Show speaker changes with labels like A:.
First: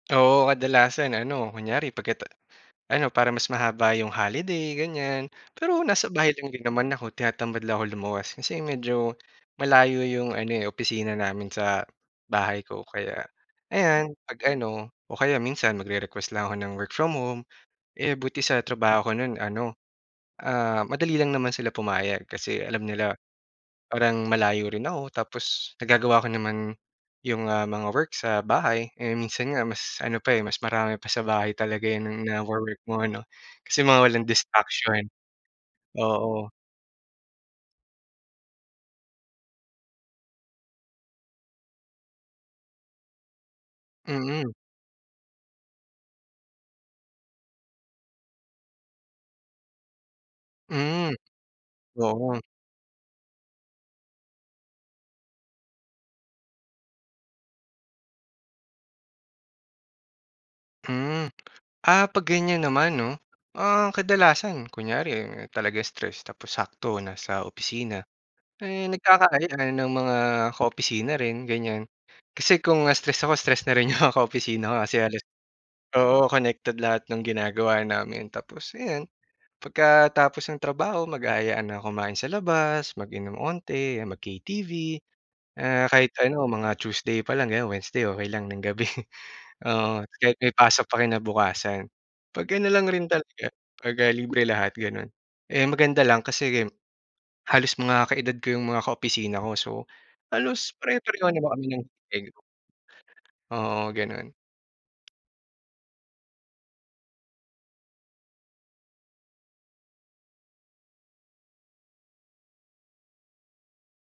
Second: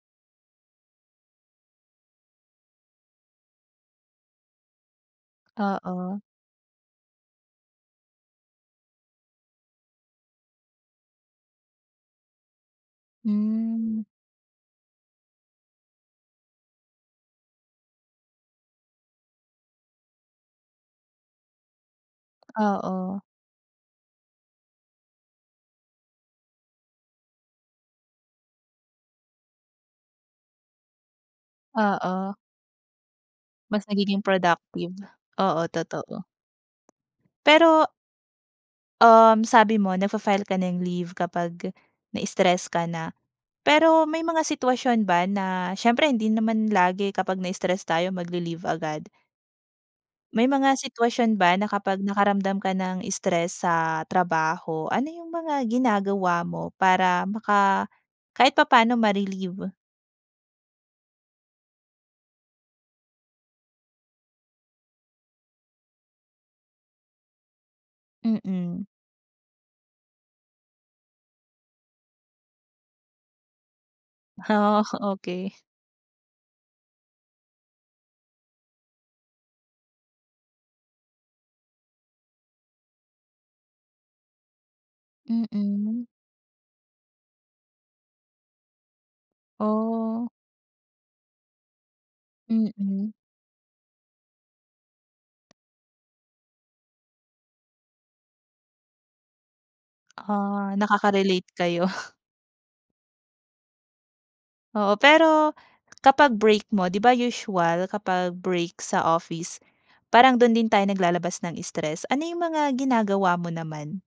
A: Oo, kadalasan ano kunwari pagkata ano para mas mahaba 'yong holiday ganiyan. Pero nasa
B: Oo.
A: bahay lang din naman ako tinatamad lang ako lumuwas kasi medyo malayo 'yong ano, eh, opisina namin sa bahay ko. Kaya
B: Hmm.
A: ayan, 'pag-ano o kaya minsan magre-request lang ako ng work from home, eh, buti sa trabaho ko no'n ano, ah, madali lang naman sila pumayag kasi alam nila
B: Oo.
A: parang malayo rin ako tapos nagagawa ko naman, 'yong, ah, mga work sa bahay, eh, minsan nga mas ano pa, eh, mas marami pa sa bahay talaga 'yong
B: Oo.
A: na na wo-work mo, ano, kasi
B: Mas
A: mga
B: nagiging
A: walang
B: productive.
A: distraction.
B: Oo, totoo.
A: Oo.
B: Pero Um, sabi mo nagfa-file ka na leave kapag na-stress ka na. Pero may mga
A: Mm.
B: sitwasyon ba na siyempre hindi naman lagi kapag na-stress tayo magle-leave agad. May mga
A: Mm,
B: sitwasyon ba na kapag
A: oo.
B: nakaramdam ka ng stress sa trabaho, ano 'yong mga ginagawa mo para maka kahit papa'no ma-relieve?
A: Mm. Ah, 'pag ganiyan naman 'no, ah, kadalasan kunwari talaga stress tapos sakto nasa opisina,
B: Mm.
A: eh, nagkakaayaan ng mga ka-opisina rin, ganiyan. Kasi kung, ah, stress ako stress na rin 'yong mga ka-opisina ko
B: Ah,
A: kasi halos
B: okey.
A: oo, connected lahat nang ginagawa namin. Tapos, ayan, pagkatapos ng trabaho mag-aayaan ng kumain sa labas, mag-inom onti mag-KTV, ah,
B: Mm.
A: kahit ano mga Tuesday pa lang, ganiyan, Wednesday okey lang ng gabi. Oo,
B: Oh.
A: kahit may pasok pa kinabukasan, 'pag ano lang rin
B: Mm.
A: talaga 'pagka libre lahat, gano'n, eh, ang maganda lang kasi game halos mga kaedad ko 'yong mga ka-opisina ko, so halos
B: Ah,
A: pare-pareho
B: nakaka-relate
A: naman kami ng
B: kayo.
A: day off. Oo, gano'n.
B: Oo, pero kapag break mo, 'di ba usual kapag break sa office, parang do'n din tayo naglalabas ng stress. Ano 'yong mga ginagawa mo naman?